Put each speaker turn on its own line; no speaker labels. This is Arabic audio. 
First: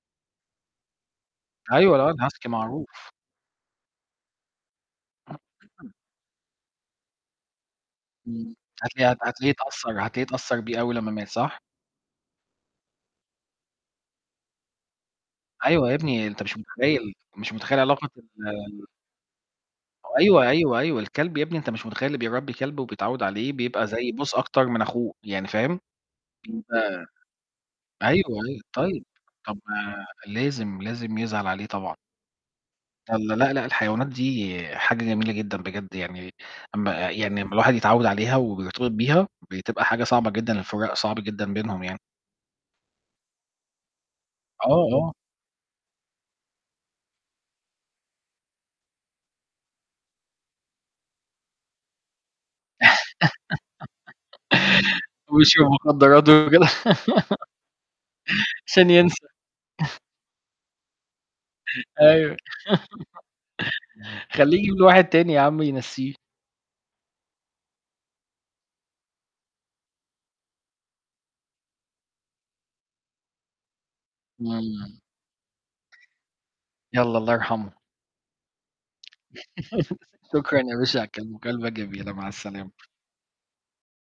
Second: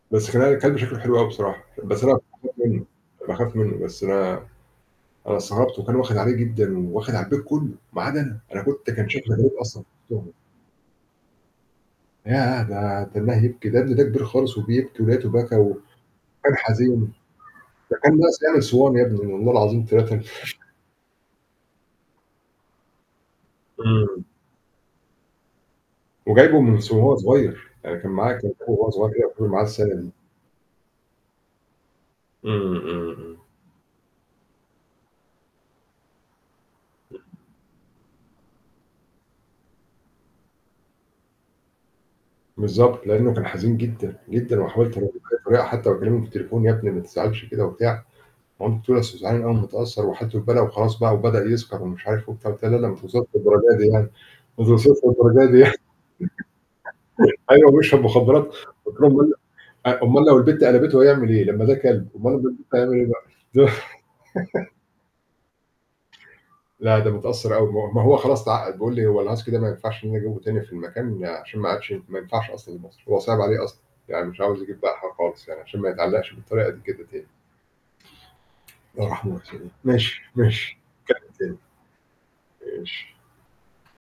بس خلّينا الكلب شكله حلو أوي بصراحة.
أيوه
بس
اللي هو
أنا
ال-Husky
باخاف منه،
معروف.
باخاف منه، بس أنا أنا استغربت
[unintelligible]
وكان واخد عليه جدًا وواخد على البيت كله ما عدا أنا.
امم
أنا كنت كان
هتلاقيه
شكلي غريب
هتلاقيه
أصلًا.
اتأثّر، هتلاقيه
[unintelligible]
اتأثر بيه أوي لمّا مات، صح؟
ياه! ده كان [unintelligible] ده كبير خالص وبيبكي ولقيته بكى
أيوة يا
وكان
ابني، أنت مش
حزين.
متخيل، مش متخيل
ده
علاقة
كان ناقص يعمل
ال
صوان يا ابني والله العظيم تلاتة.
أيوه، أيوه، أيوه الكلب يا ابني، أنت مش متخيل اللي بيربي كلب وبيتعود عليه بيبقى زي
امم.
بُص أكتر من أخوه، يعني فاهم،
وجايبه
أنت
من صغ وهو صغير. يعني كان
أيوه،
معاه كمان
أيوه.
وهو
طيب،
صغير، كان
طب
معاه السنة دي.
لازم، لازم يزعل عليه طبعًا.
امم، امم،
والَّا،
امم.
لأ لأ الحيوانات دي حاجة جميلة جدًا بجد يعني. أما آآ
[unintelligible]
يعني أما الواحد يتعوّد عليها وبيرتبط بيها بتبقى حاجة صعبة جدًا الفراق صعب جدًا بينهم يعني.
بالضبط لأنه كان حزين جدًا، جدًا.
آه،
وحاولت أراضيه
آه.
بكذا طريقة حتى وأكلمه في التليفون "يا ابني ما تزعلش كده" وبتاع. مامته بتقول لي: "أصله زعلان أوي ومتأثر وحالته بالبلا وخلاص بقى وبدأ يسكر ومش عارف وبتاع."، قُلت لها: "لا لا ما توصلش للدرجة دي يعني، ما توصلش للدرجة دي
بيشرب
يعني."
مخدرات [unintelligible]
أيوه، بيشرب مخدرات.
عشان
قُلت لهم:
ينسى.
"أُمال ل أُمال لو البت قلبته هيعمل إيه؟ لما ده كلب. أُمال
أيوه
لو البت هيعمل إيه بقى؟".
خلّيه يجيب له واحد تاني يا عم ينسّيه.
لا ده متأثر أوي. م ما هو خلاص اتعقد. بيقول لي: "هو الHusky ده ما ينفعش إني أجيبه تاني في المكان عشان ما عادش ما ينفعش أصلًا لمصر."، هو صِعِب عليه أصلًا. يعني مش عاوز يجيب بقى
امم.
حاجة خالص يعني عشان ما يتعلقش بالطريقة دي كده
يالَّا
تاني.
الله يرحمه.
الله يرحمه ويحسن إليه. ماشي،
شكرًا
ماشي،
يا باشا على الكل
نتكلم تاني،
المكالمة الجميلة، مع السلامة.
ماشي.